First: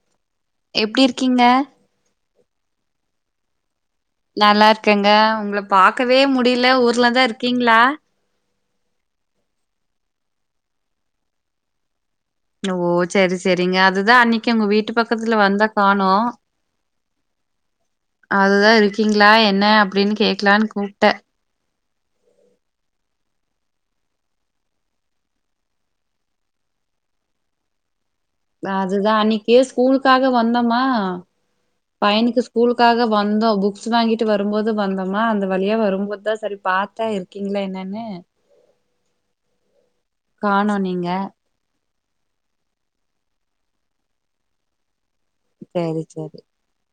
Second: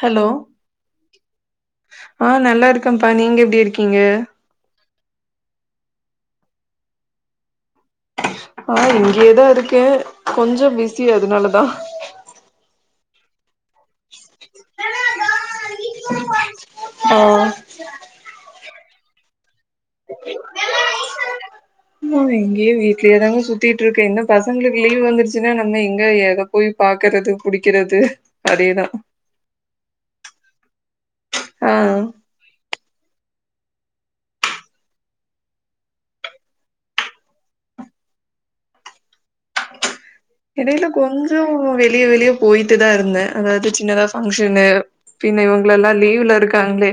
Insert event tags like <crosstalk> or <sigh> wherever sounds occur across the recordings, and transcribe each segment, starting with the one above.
Hello கிங்க ஆ நல்லா இருக்கேப்பா நீங்க எப்டி இருக் நல்லாருக்கேங்க உங்கள பாக் க்கவே முடில ஊர்லதா இருக்கீங்களா ஆ இங்கயேதா இருக்கே கொஞ்சோ பிஸி அதனாலதா ஓ செர் செரிங்க அதுதா அன்னிக்கி உங்க வீட்டு பக்கத்துல வந்தா காணு <unintelligible> அதுதா இருக்கீங்களா என்ன அப்டின்னு கேக்கலான்னு கூப்ட்ட <unintelligible> இங்கயே வீட்லயே தாங்க சுத்திட்டுருக்கே என்ன பசங்களுக்கு லீவ் வந்துருச்சுன்னா நம்ம எங்க எத போய் பாக்கறது புடிக்கிறது நா அதேதா அதுதா அன்னைக்கே ஸ்கூலுக்காக வந்தோமா ஆ பையனுக்கு ஸ்கூலுக்காக வந்தோம் புக்ஸ் வாங்கிட்டு வரும்போது வந்தோமா அந்த வழியா வரும்போது தா சரி பாத்த இருக்கீங்களா என்னன்னு காணோ எடையில நீங்க கொஞ்சோ வெ வெளிய வெளிய போயிட்டு தா இருந்தே அதாவ்து சின்னதா ஃபங்க்ஷனு பின்ன இவங்களெல்லா செரி லீவ்ல செரி இருக்காங்ளே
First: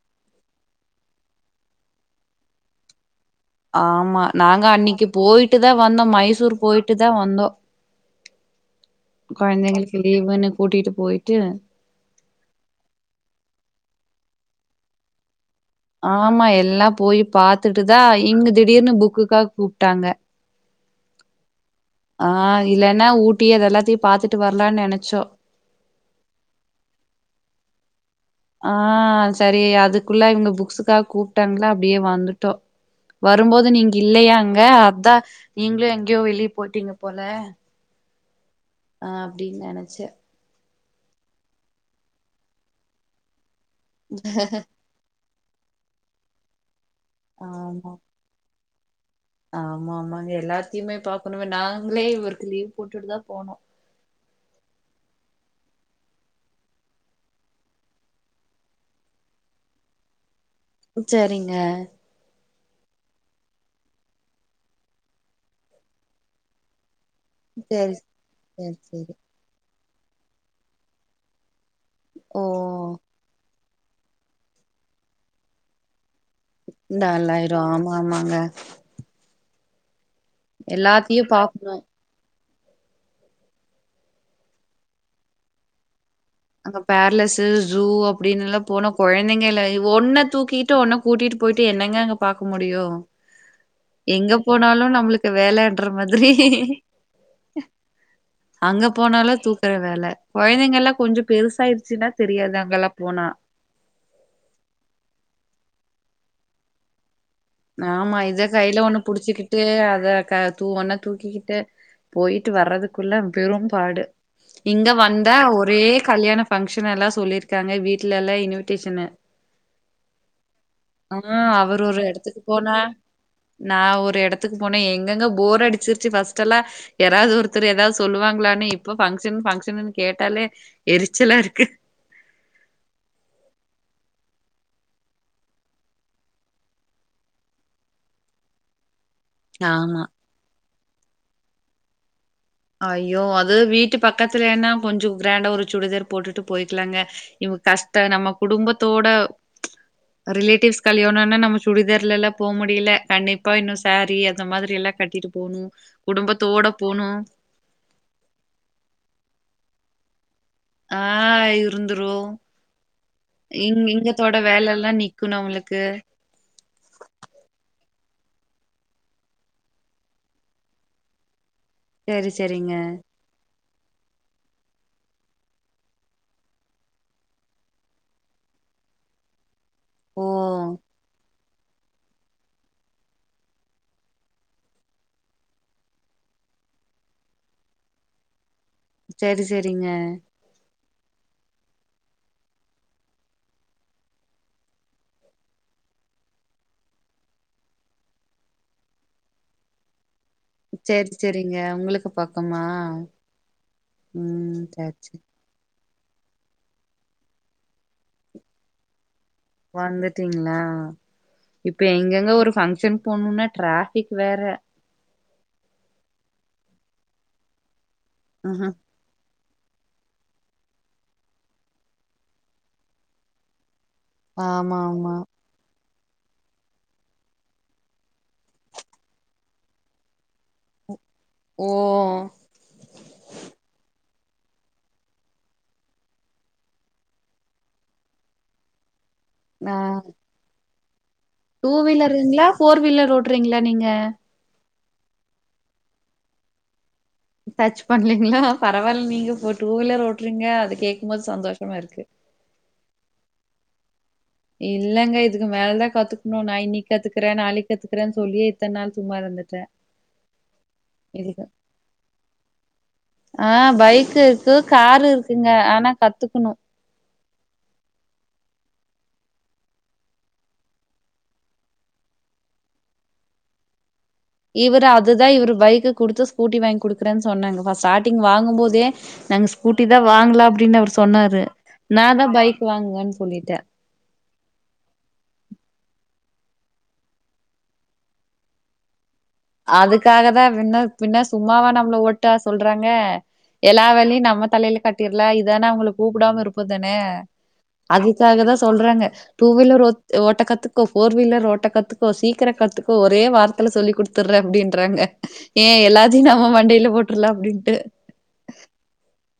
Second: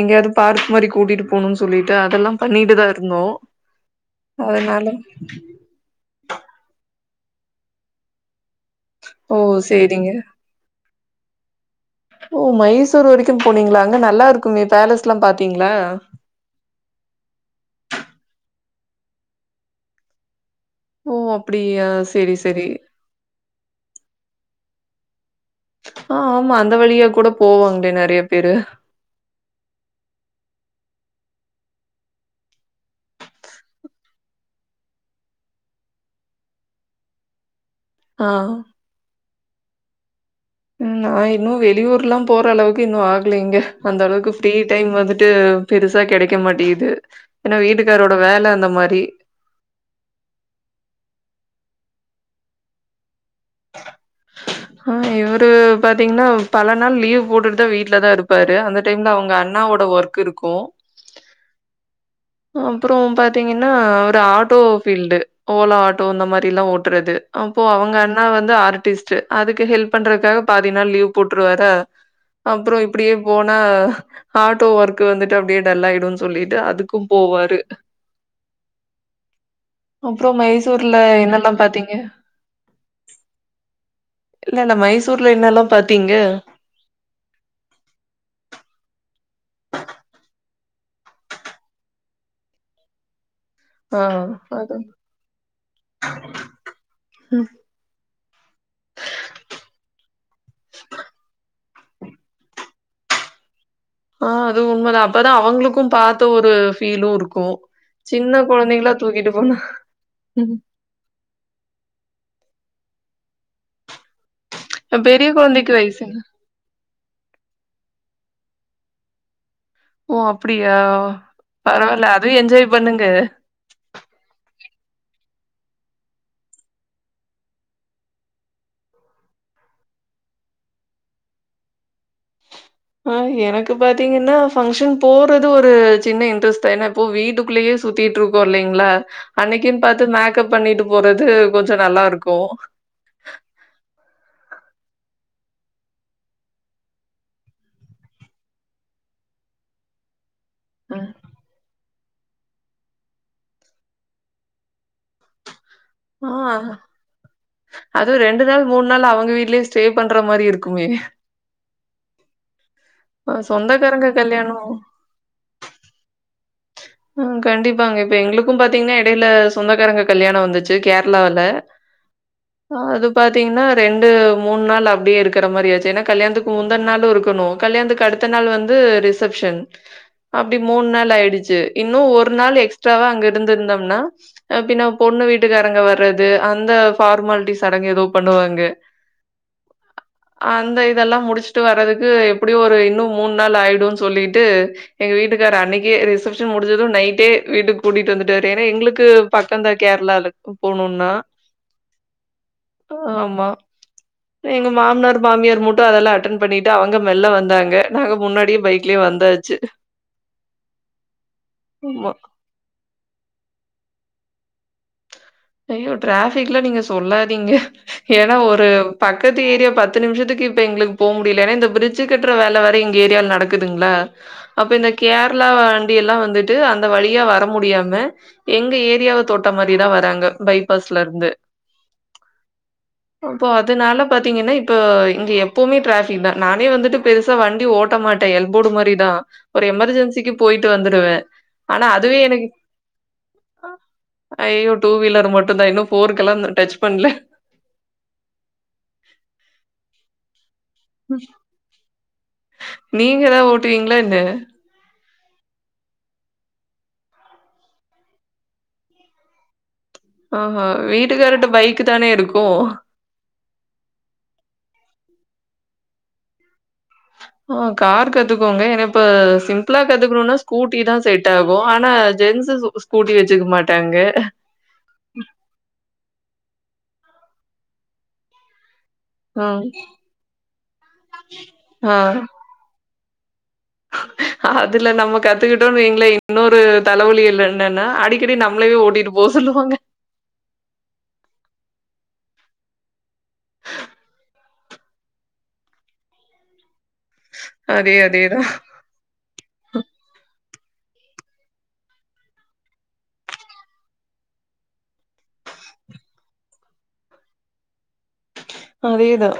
எங்கயாவ்து பார்க் மாரி கூட்டிட்டு போணுன் சொல்லிட்டு அதெல்லா பண்ணிட்டு தா இருந்தோ ஆமா நாங்க அதனால அன்னிக்கு போய்ட்டு தா வந்தோ மைசூர் போய் ட்டுதா வந்தோ ஓ கொழ்ந்தைங்களுக்கு சேரிங்க லீவுன்னு கூட்டிட்டு போய் டு ஓ மைசூர் வரைக்கு போனீங்ளா, அங்க நல்லா இருக்குமே பேலஸ்ல்லா பாத் ஆமா எல்லா போயி பாத்துட்டு தா இங்க திடீர்னு புக்குக்காக் கூப்ட்டாங்க ஓ அப் ஆஹ் இல்லைன்னா ஊட்டி அத எல்லாத்தியு பாத்துட்டு வர்லான் நெனச் சோ ஆஹ் ஆமா அந்த வழியா கூட போவாங்ளே நெறைய பேரு ஆஹ் சரி அதுக்குள்ள இவங்க புக்ஸுக்காக் கூப் ட்டாங்களா அப்டியே வந்துட்டோ வரும்போது நீங்க இல்லையா அங்க அதா நீங்களு எங்கயோ வெளிய போய்ட்டீங்க போல ஆஹ் நா அப்டின் நெனச்சே உம் நா இன்னு வெளியூர்லா போற அளவுக்கு இன்னு ஆகலைங்க அந்தளவுக்கு ஃப்ரீ டைம் வந்துட் டு பெருசா கெடைக்க மாட்டிகுது. ஏனா ஆமா வீட்டுக்காரோட வேல அந்த மாரி ஆமா ஆமாங்க எல்லாத்தியுமே பாக்கணுமே நாங்களே இவருக்கு லீவ் போட்டுட்டு தா ஆஹ் இவர் ட்டு பாத்தீங்னா பல நாள் லீவ் போட்டுட்டு தா வீட்ல தா இருப்பாரு அந்த டைம்ல அவங்க அண்ணாவோட ஒர்க் இருக் செரிங்க அ அப்றோ பாத்தீங்கன்னா அவரு ஆட்டோ ஃபீல்டு ஓலா ஆட்டோ இந்த மாரில்லா ஓட்றது அப்போ சரி அவங்க அண்ணா வந்து சரி சரி ஆர்டிஸ்ட்டு அதுக்கு ஹெல்ப் பண்றக்காக பாதி நாள் லீவ் போட்ருவாரா ஓ அப்பறோ இப்டியே போ னா ஆட்டோ ஒர்க் வந்துட்டு அப்டியே டல்லாயிடு சொல்லிட்டு அது நாலாய்ரோ ஆமா ஆமாங்க அப்றோ மைசூர்ல எல்லாத்தையு என்னல்லா பாக்கணு பாத்தீங்க இல்ல நம் மைசூர்ல இன்னாலு பாத்தீங்க அங்க பேலசு ஜூ அப்டின்னெல்லா போன கொழந் தைங்கள ஒன்ன தூக்கிட்டு ஒன்ன கூட்டிட்டு போயிட்டு என்னங்க அங்க பாக்க முடியு ஆ எங்க அது போனாலும் நம்மளுக்கு வேலைன்ற மாதிரி ம். அங்க போனாலும் தூக்குற வேல கொழந்தைங்கெல்லா கொஞ்சோ விசாரிச்சுன்னா தெரியாது அங்கெல்லா போனா ஆஹ் அது உண்மதான அப்பதா அவுங்களுக்கு பாத்த ஒரு ஃபீலுருக் ஆமா இத சைட்ல ஒண்ணு போனா புடிச்சுக்கிட்டு அத க தூ ஒண்ண தூக்கிக்கிட்டு போயிட்டு வர்றதுக் க்குள்ள பெரும்பாடு இங்க பெரிய வந்தா குழந்தைக்கு ஒரே வயசு கல்யாண பங்க்ஷனல்லா சொல்லிருக்காங்க வீட்லலெல்லா குட்டீஸுன்னு ஓ அப்புடியா பரவால அதையு என்ஜாய் அ பண்ணுங்க நா ஒரு எடத்துக்கு போன எங்க எங்க போர் அடிச்சிருச்சு ஃபஸ்ட்டெல்லா யாராவது ஒருத்தரு ஏதாவது சொல்லுவாங்களான்னு இப்ப பங்க்ஷன் பங்க்ஷன்னு கேட்டாலே எரிச்சலாருக்கு ஆஹ் எனக்கு பாத்தீங்ன்னா பங்க்ஷன் போறது ஒரு சின்ன இன்ட்ரெஸ்ட் தா ஏன்ன இப்போ வீட்டுக்குள்ளேயே சுத்திட்டுருக்கோ இல்லைங்களா அன்னைக்குன்னு ஆமா பாத்து மேக்கப் பண்ணிட்டு போறது கொஞ்சோ நல்லாருக்கு ஐயோ அது வீட்டு பக்கத்துலேன்னா கொஞ்சோ கிராண்டா ஒரு சுடிதார் போட்டுட்டு போயிக்கலாங்க இவுங்க கஷ்டோ நம்ம குடும்பத்தோட ரிலேடிவ்ஸ் ம் கல்யாணோன்னா நம்ம சுடிதார் த்துலல்லா போ முடியல கண்டிப்பா இன்னு சாரீ அந்த மாதிரியெல்லா கட்டிட்டு போணு ஆ குடும்பத்தோட போணு அதுவு ரெண்டு நாள் மூணு நாள் அவுங்க வீட்லயே ஸ்டே பண்ற மாதிரி இருக்கு ஆஹ் இருந்துரு ஆ இங் சொந்தக்காரங்க இங்கத்தோட கல்யாணோ வேலல்லா நிக்கணு அவுங்களுக்கு அஹ் கண்டிப்பாங்க இப்ப எங்களுக்கு பாத்தீங்ன்னா ஈடையில சொந்தக்காரங்க கல்யாணோ வந்துச்சு கேரளாவுல சரி சரிங்க அ அது பாத்தீங்ன்னா ரெண்டு மூணு நாள் அப்டியே இருக்கற மாரி ஆச்சு ஏன்னா கல்யாணத்துக்கு முந்தன நாளு இருக்கணு கல்யாணத்துக்கு அடுத்த நாள் வந்து ரிசப்ஷன் ஓ அப்டி மூணு நாள் ஆயிடுச் ச்சு இன்னு ஒரு நாள் எக்ஸ்ட்ராவா அங்க இருந்திருந்தோம்னா அ பின்ன பொண்ணு வீட்டுக்காரங்க வர்றது அந்த ஃபார்மாலிட்டிஸ் சடங்கு ஏதோ பண்ணுவாங்க சரி சரிங்க இதெல்லா முடிச்சுட்டு வறதுக்கு எப்டியே ஒரு இன்னு மூணு நாள் ஆயிடு சொல்லிட்டு எங்க வீட்டுக்காரு அன்னைக்கே ரிஷப்சன் ஷன் முடிஞ்சது நைட்டே வீட்டுக்கு கூட்டிட்டு வந்துட்டு <unintelligible> எங்களுக்கு பக்கம்தா கேரளாக்கு செர் செரிங்க உங்களுக்கு பக்கமா ஆமா. உம் செர்‌ செ இங்கு அதெல்லா அட்டன் பண்ணிட்டு அவங்க மெல்ல வந்தாங்க நாங்க முன்னாடியே பைக்ல வந்தாச் வந்துட்டீங்க்ளா இப்ப ஆமா. எங்கெங்க ஒரு ஃபங்க்ஷன் போணுனா ட்ரா ஃபிக் வேற ஐயோ டிராஃபிக்லா நீங்க சொல்லாதீங்க ஏன்னா ஒரு ம் பக்கத் து ஏரியா பத்து நிமிஷத்துக்கு இப்ப எங்களுக்கு போ முடியல ஏன்னா இந்த பிரிட்ஜு கட்டுற வேல வேற எங்க ஏரியால நடக்குதுங்களா அப்ப ஆமா இந்த ஆமா கேரளாவ எல்லா வந்துட்டு அந்த வழியா வர முடியாம எங்க ஏரியாவ தொட்ட மாரிதா வராங்க பைபாஸ்ல இருந்து ஓ அப்போ அதுனால பாத்தீங்கன்னா இப்ப இங்க எப்பவுமே டிராஃபிக் தா நானே வந்துட்டு பெருசா வண்டி ஓட்ட மாட்டே எல்போர்டு மாரிதா ஒரு ஆ எமர்ஜன்சிக்கு போய் ட்டு வந்துடுவே டூ வீலருங்க்ளா ஃபோர் வீலர் ஓடுறீங்களா நீங்க ஐயோ! டூ வீலர் மட்டுதா இன்னு ஃபோர்கெல்லான் டச் பண்ல டச் பண்லைங்களா பரவாயில்ல நீங்க ஃபோ டூ வீலர் ஓடுறீங்க அது கேக்கும்போது சந்தோஷமா இருக்கு நீங்க எதா ஓட்டுவீங் இல்லங்க இ இதுக்கு மேலதா கத்துக்கணு நா இனிக்கி கத்துக்கறே நாளைக்கு இதுக்கறேன்னு சொல்லியே இத்தன நாள் சும்மா இருந்துட்டே ஆஹா. இல்ல வீட்டுக்காரர்ட்ட பைக் தானே இருக்கும். ஆ பைக் இருக்கு காரு இருக் குங்க ஆனா கத்துக்கணு ஆ கார் கத்துக்கோங்க ஏன இப்ப சிம்பிளா கத்துக்கணுனா ஸ்கூட்டி தா செட் ஆகு ஆனா ஜென்ஸ் ஸு ஸ்கூட்டி வச்சுக்க மாட்டாங்க இவரு அதுதா இவரு பைக்கு குடுத்து ஸ்கூட்டி வாங்கி குடுக்குறேன்னுச் சொன்னாங்க பா ஸ்டார்டிங் வாங்கம்போதே நாங்க ம். ஸ்கூட்டி தா வாங்கலா அப்டின்னு அவர் சொன்னாரு ஆ நா தா பைக் வாங்குங்கன் சொல்லிட்டே அதுல நம்ம கத்துக்கிட்டோனு வைங்களே இன்னொரு தலவலிகள் என்னன்னா அடிக்கடி நம்மளவே ஓட்டிட்டுப் அதுக்காக தா பின்ன பின்ன சும்மாவா நம்மள ஓட் ட சொல்றாங்க எல்லா வேலையு நம்ம தலையில கட்டிடலா இதானே அவங்கள கூப்டாம இருக்கூதானே அதே அதுக்காக அதேதான். தா சொல்றாங்க டூ வீலர் ஓத் ஓட்டக்கத்துக் கோ ஃபோர் வீலர் ஓட்டக்கத்துக்கோ சீக்கிர கத்துக்கோ ஒரே வாரத்துல சொல்லி கொடுத் துற்ற அப்டின்றாங்க ஏ எல்லாத்தையு நாம மண்டையில போட்டுரலா அப்டின்ட்டு அதேதா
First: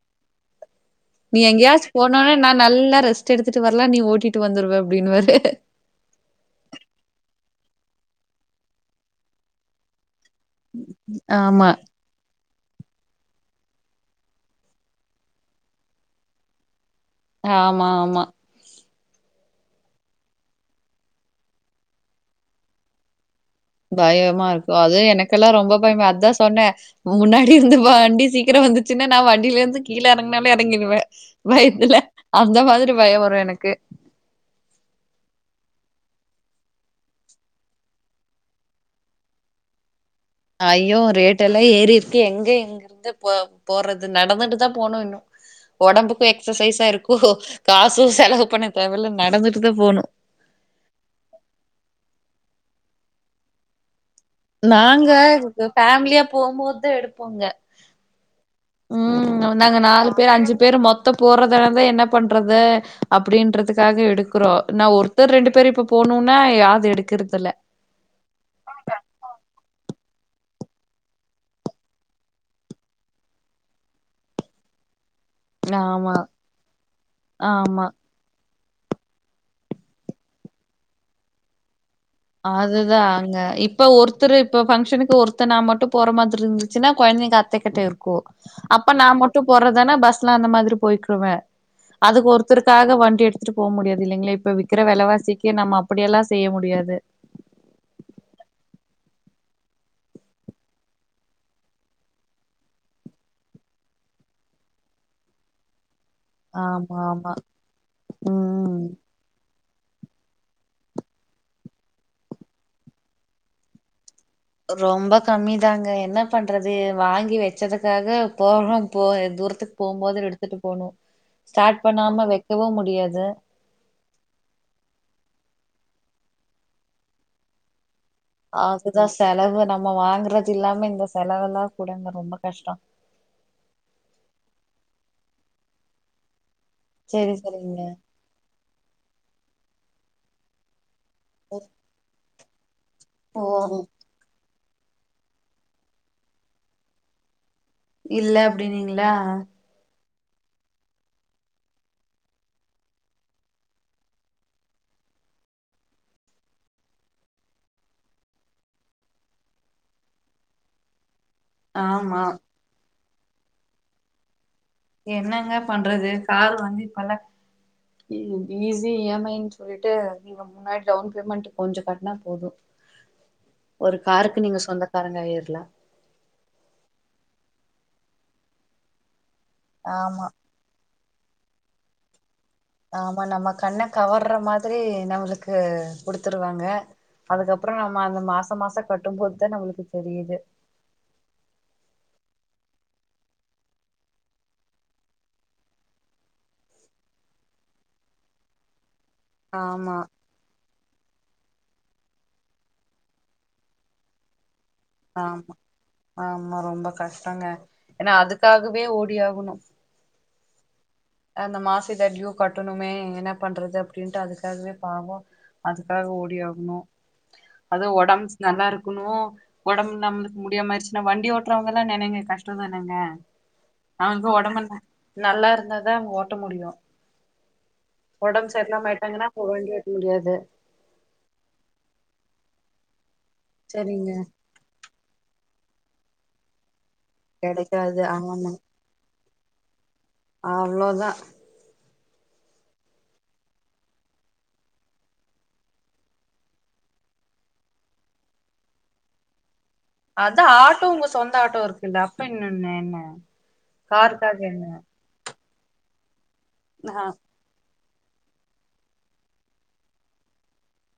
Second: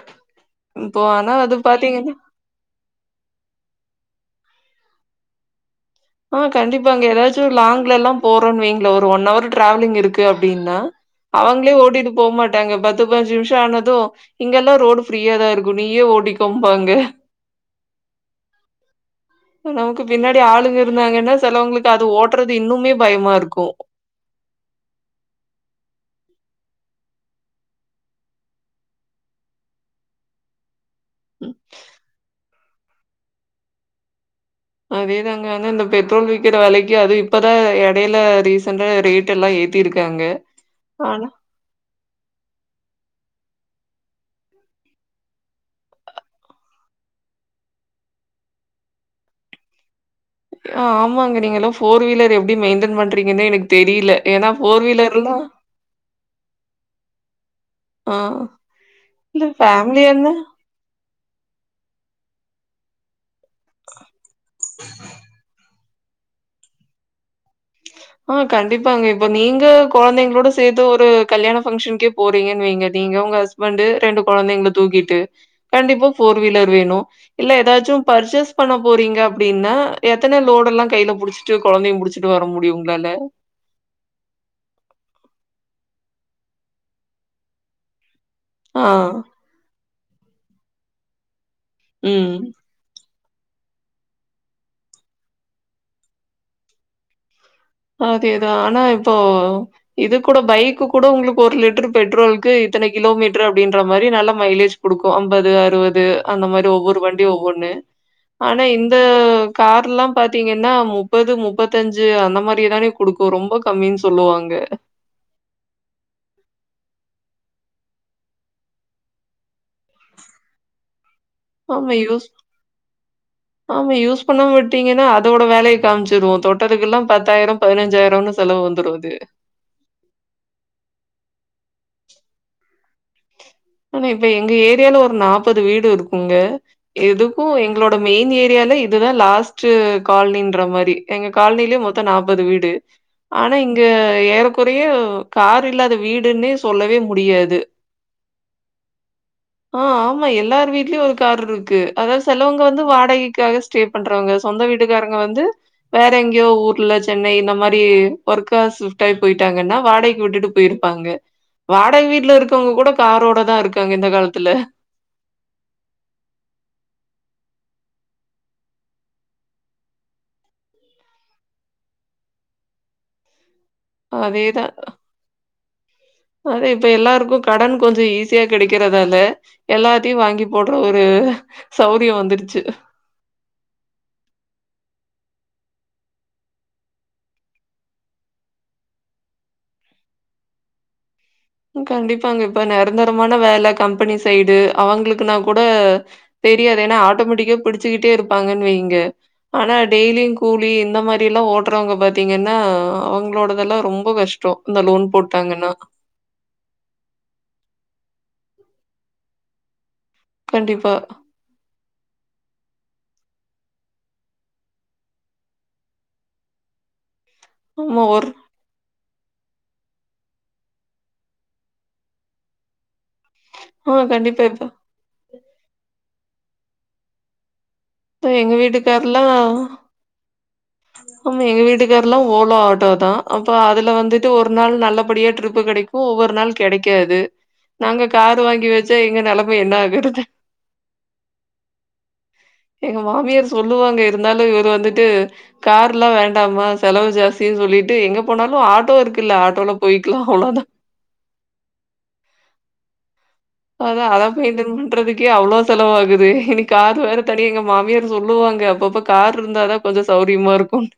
நீ எங்கேயாச்சு போனாவே நா நல்லா ரெஸ் ட்டு எடுத்துட்டு வர்லா நீ ஓட்டிட்டு வந்துருவ அப்டின்னுவாரு ஆ கண்டிப்பாங்க ஏதாச்சும் லாங்லல்லா போறோம்னு வைங்களே ஒரு ஒன் ஹர் டிராவலிங் இருக்கு அப்டின்னா ஆமா அவங்களே ஓடிட்டு போ மாட் ட்டாங்க பத்து பஞ்சு நிமிஷம் ஆனதும் இங்கெல்லாம் ரோடு ஃப்ரீயா தா இருக்கும் நீயே ஓடிக்கோம்பாங்க ஆமா ஆமா நமக்கு பின்னாடி ஆளுங்க இருந்தாங்கன்னா சிலவங்களுக்கு அது ஓட்டுறது இன்னுமே பயமா இருக்கு பயமா இருக்கும் அதுவும் எனக்கெல்லா ரொம்ப பயமா அதுதா சொன்னே முன்னாடி இருந்து வண்டி சீக்கிரம் வந்துச்சுன்னா நா வண்டியிலே இருந்து கீழேறங்கினாலே இறங்கிடுவே பயத்துல அந்த மாரி த்துடு பயம் வரும் எனக்கு அதேதாங்க வந்து இந்த பெட்ரோல் விக்கிற வெலைக்கு அது இப்பதா இடையில ரீசண்ட ரேட் எல்லா ஏத்தி இருக்கு அய்யோ ரேட் எல்லாம் ஏரி எங்க எங்க இருந்த போ போட்றது நடந்துட்டு தா போணும் இன்னும் உடம்புக்கும் எக்ஸ்சசைஸா இருக்கும். காசும் செலவு பண்ண தேவல நடந்துட்டுதா போணும் ஆ, ட்றிங்கனு எனக்கு தெரியல. ஏன்னா ஃபோர் நாங்க வீலர்ல்லா ஃபேமிலியா போகும்போது எடுப்போங்க ஆ ம் இல்ல நாங்க நாலு ஃபேமிலியானா பேர் அஞ்சு பேரு மொத்தம் போறதுனதா என்ன பண்றது த அப் அப்டின்றதுக்காக எடுக்குறோ நா ஒருத்தர் ரெண்டு பேர் இப்ப போனும்னா யாது எடுக்கறதுல ஆ கண்டிப்பாங்க இப்ப நீங்க குழந்தைங்களோட சேத்து ஒரு கல்யாண ஃபங்க்ஷன்கே போறீங்கன்னு வைங்க நீங்க உங்க ஹஸ்பண்ட் ரெண்டு குழந்தைங்கள தூக்கிட்டு கண்டிப்பா ஆமா ஃபோர் வீலர் வேணும் இல்ல ஆமா ஏதாச்சும் பர்ச்சேஸ் பண்ண போறீங்க அப்டின்னா எத்தன லோட எல்லா கையில புடிச்சிட்டு குழந்தையும் புடிச்சட்டு ச்ட்டு வர முடியும்ங் தான்ங்க இப்ப ஒருத்தர் இப்ப பங்க்ஷனுக்கு ஒருத்தனா மட்டும் போற மாரி இருந்துச்சுன்னா குழந்தைங்க அத்தக்கிட்டே இருக்கும் ஆ. அப்ப நா மட்டும் போறதானே பஸ் ட்லா அந்த மாதிரி போயிக்குவே அதுக்கு ம். ஒருத்தருக்காக வண்டி எடுத் டுத்துட்டு போக முடியாது இல்லைங்களா இப்ப விறக்கிற விலவாசிக்கு நம்ம அப்படியெல்லாம் செய்ய முடியாது. அதேதா ஆனா இப்போ இது கூட பைக்கு கூட உங்களுக்கு ஒரு லிட்டரு பெட்ரோல்க்கு இத்தன கிலோமீட்டர் அப்படின்ற மாரி நல்ல மைலேஜ் குடுக்கும் ஐம்பது அறுபது அந்த மாரி ஒவ்வொரு ஆமா வண்டியும் ஆமா ஒவ்வொன்னு ஆனா ம் இந்த கார் எல்லா பாத்தீங்கன்னா முப்பது முப்பத்தஞ்சு அந்த மாரி ரிதானே குடுக்கும் ரொம்ப கம்மினு ரொம்ப கம்மிதாங்க என்ன பண்றது வாங்கி வச் ச்சதுக்காக போகம் போய தூரத்துக் போம்போது எடுத்துட்டு போணூ ஸ்டாட் ஆமா பண்ணாம யூஸ் வெக்கவூ முடியாது காம்ச்சிடூ தொட்டதுக்கெல்லா பத்தாயிரோ பதினஞ்சாயிர் அதுதா செலவு நம்ம வாங்கறது இல்லாம இந்த செலவுல்லா கூடங்க ரொம்ப கஷ்டோ ஆனா இப்ப எங்க ஏரியால ஒரு நாப்பது வீடு இருக்கூங்க சரி எதுக்கூ சரிங்க. எங்களோட மெயின் ஏரியால இதுதா லாஸ்ட் சு கால்னின்ற மாரி எங்க கால்னிலே மொத்தோ நாப் பது வீடு ஓ ஆனா இங்க ஏற குறைய கார் இல்லாத வீடுன்னே சொல்லவே முடியாது இல்ல அப்டினீங்களா ஆ, ஆமா எல்லார் வீட்லயூ ஒரு கார் இருக்கு அதாவ்து செலவங்க வந்து வாடகைக்காக ஸ்டே பண்றவங்க சொந்த வீட்டுக்காரங்க வந்து வேற எங்கேயோ ஊர்ல சென்னை இந்த மாரி ஒர்க்கா ஸிஃப்ட் ஆயி போயிட்டாங்கன்னா வாடகை விட்டுட்டு போயிருப்பாங்க வாடக ஆமா. வீட்டுல இருக்கவுங்க கூட காரோட தா இருக்காங்க இந்த காலத்துல என்னங்க பண்றது காரு வந்து இப்பல்லா ஈ ஈஸி இ எம் ஐ னு சொல்லிட்டு நீங்க முன்னாடி டவுன் பேமெண்ட் கொஞ்சோ கட்னா போதூ அதேதா அத இப்ப எல்லாருக்கூ கடன் கொஞ்சோ ஈஸியாக கெடைக்கிறதால எல்லாத்தையூ ஆமா. வாங்கி போடுற உ சௌரியோ வந்துடு ஆமா நம்ம கண்ண கவர்ற மாத்ரி நம்மளுக்கு குடுத்துருவாங்க அதுக்கப்றோ நம்ம அந்த மாச மாசோ கட்டும்போதுதா நம்மளுக்கு தெரியுது கண்டிப்பாங்க இப்ப நெரந்தரமான வேல கம்பெனி சைடு அவங்களுக்குனா கூட தெரியாது ஏன்னா ஆட்டோமேட்டிக்கா புடிச்சுகிட்டே இருப்பாங்கன்னு வைங்க ஆனா ஆமா டெய்லியூ கூலி இந்த மாரி எல்லாம ஓடுறவங்க பாத்தீங்கன்னா அவங்களோடதெல்லா ரொம்ப கஷ்டோ இந்த லோன் போட்டாங்கன்னா மா ரொம்ப கஷ்டோங்க ஏனா அதுக்காகவே ஓடி ஆகணூ கண்டிப்பா அந்த மாசோ இத டியூ கட்டணுமே என்ன பண்றது அப்டின்ட்டு அதுக்காகவே பாவோ அதுக்காக ஓடி ஆகணூ அது ஆமா ஒரு ஒடம்ப்ஸ் நல்லாருக் குணூ ஒடம்பு நம்மளுக்கு முடியாம ஆயிர்ச்சுன்னா வண்டி ஓட்டுறவங்கல்லா நெனைங்க கஷ்டோந்தானங்க. ஆ அவுங்க கண்டிப்பா இப்ப ஒடம்பெல்லா நல்லாருந்த தா அங்க ஓட்ட முடியூ இப்ப ஒடம்ப் எங்க சரிலாம ஆயிட்டாங்கனா வீட்டுக்காரர்லாம் அப்போ வண்டி ஓட்ட முடியாது ஆமா எங்க வீட்டுக்காரெல்லா ஓலோ ஆட்டோ தா அப்ப அதுல சரிங்க வந்துட்டு ஒரு நாள் நல்லபடியா ட்ரிப் கெடைக்கு ஒவ்வொரு நாள் கெடைக் க்காது. கெடைக்காது நாங்க காரு ஆமாமா வாங்கி வெச்சா எங்க நெல மா என்னாகுறது அவ்ளோதா எங்க மாமியார் சொல்லுவாங்க இருந்தாலு இவர் வந்துட்டு கார்லா வேண்டாமா செலவு ஜாஸ்த்தி சொல்லிட்டு எங்க போனாலு ஆட்டோ இருக்குள்ள ஆட்டோல போய்க்கலாம் அதா அவ்வளோதான். ஆட்டோ உங்க சொந்த ஆட்டோ இருக்குள்ள அப்ப என்னன்ன என்ன <inaudible> அதா அத காருக்காக மெயின்டென் என்ன பண்றதுக்கே அவ்ளோ செலவாகுது இனி காரு ஆ வேற <unintelligible> எங்க மாமியாரு சொல்லுவாங்க அப்பப்ப கார் இருந்தாதா கொஞ்சோ சௌரியமா இருக்கூன்டு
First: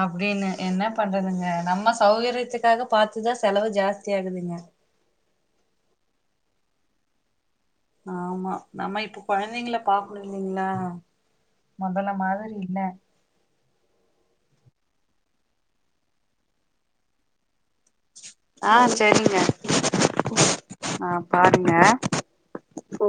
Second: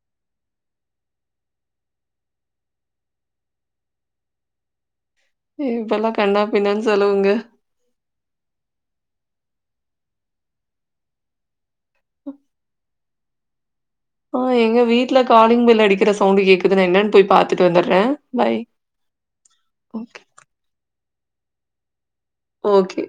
அப்டினு. என்ன பண்றதுங்க. நம்ம சௌகரியத்துக்காக பாத்துதா செலவு ஜாஸ்தி ஆகுதுங்க. ஐயோ இப்பலா கண்ணா பின்னானு செலுவுங்க ஆமா நம்ம இப்ப கொழந்தங்ள பாக்கணு இல்லிங்களா. மொதல மாதிரி இல்ல. அ எங்க வீட்ல காலிங் பெல் அடிக்கிற சவுண்ட் கேக்குது நா என்னனு போய் பாத் துட்டு வந்துட்றே. பாய். ஆ செரிங்க ஓகே ஆ பாருங்க ஓகே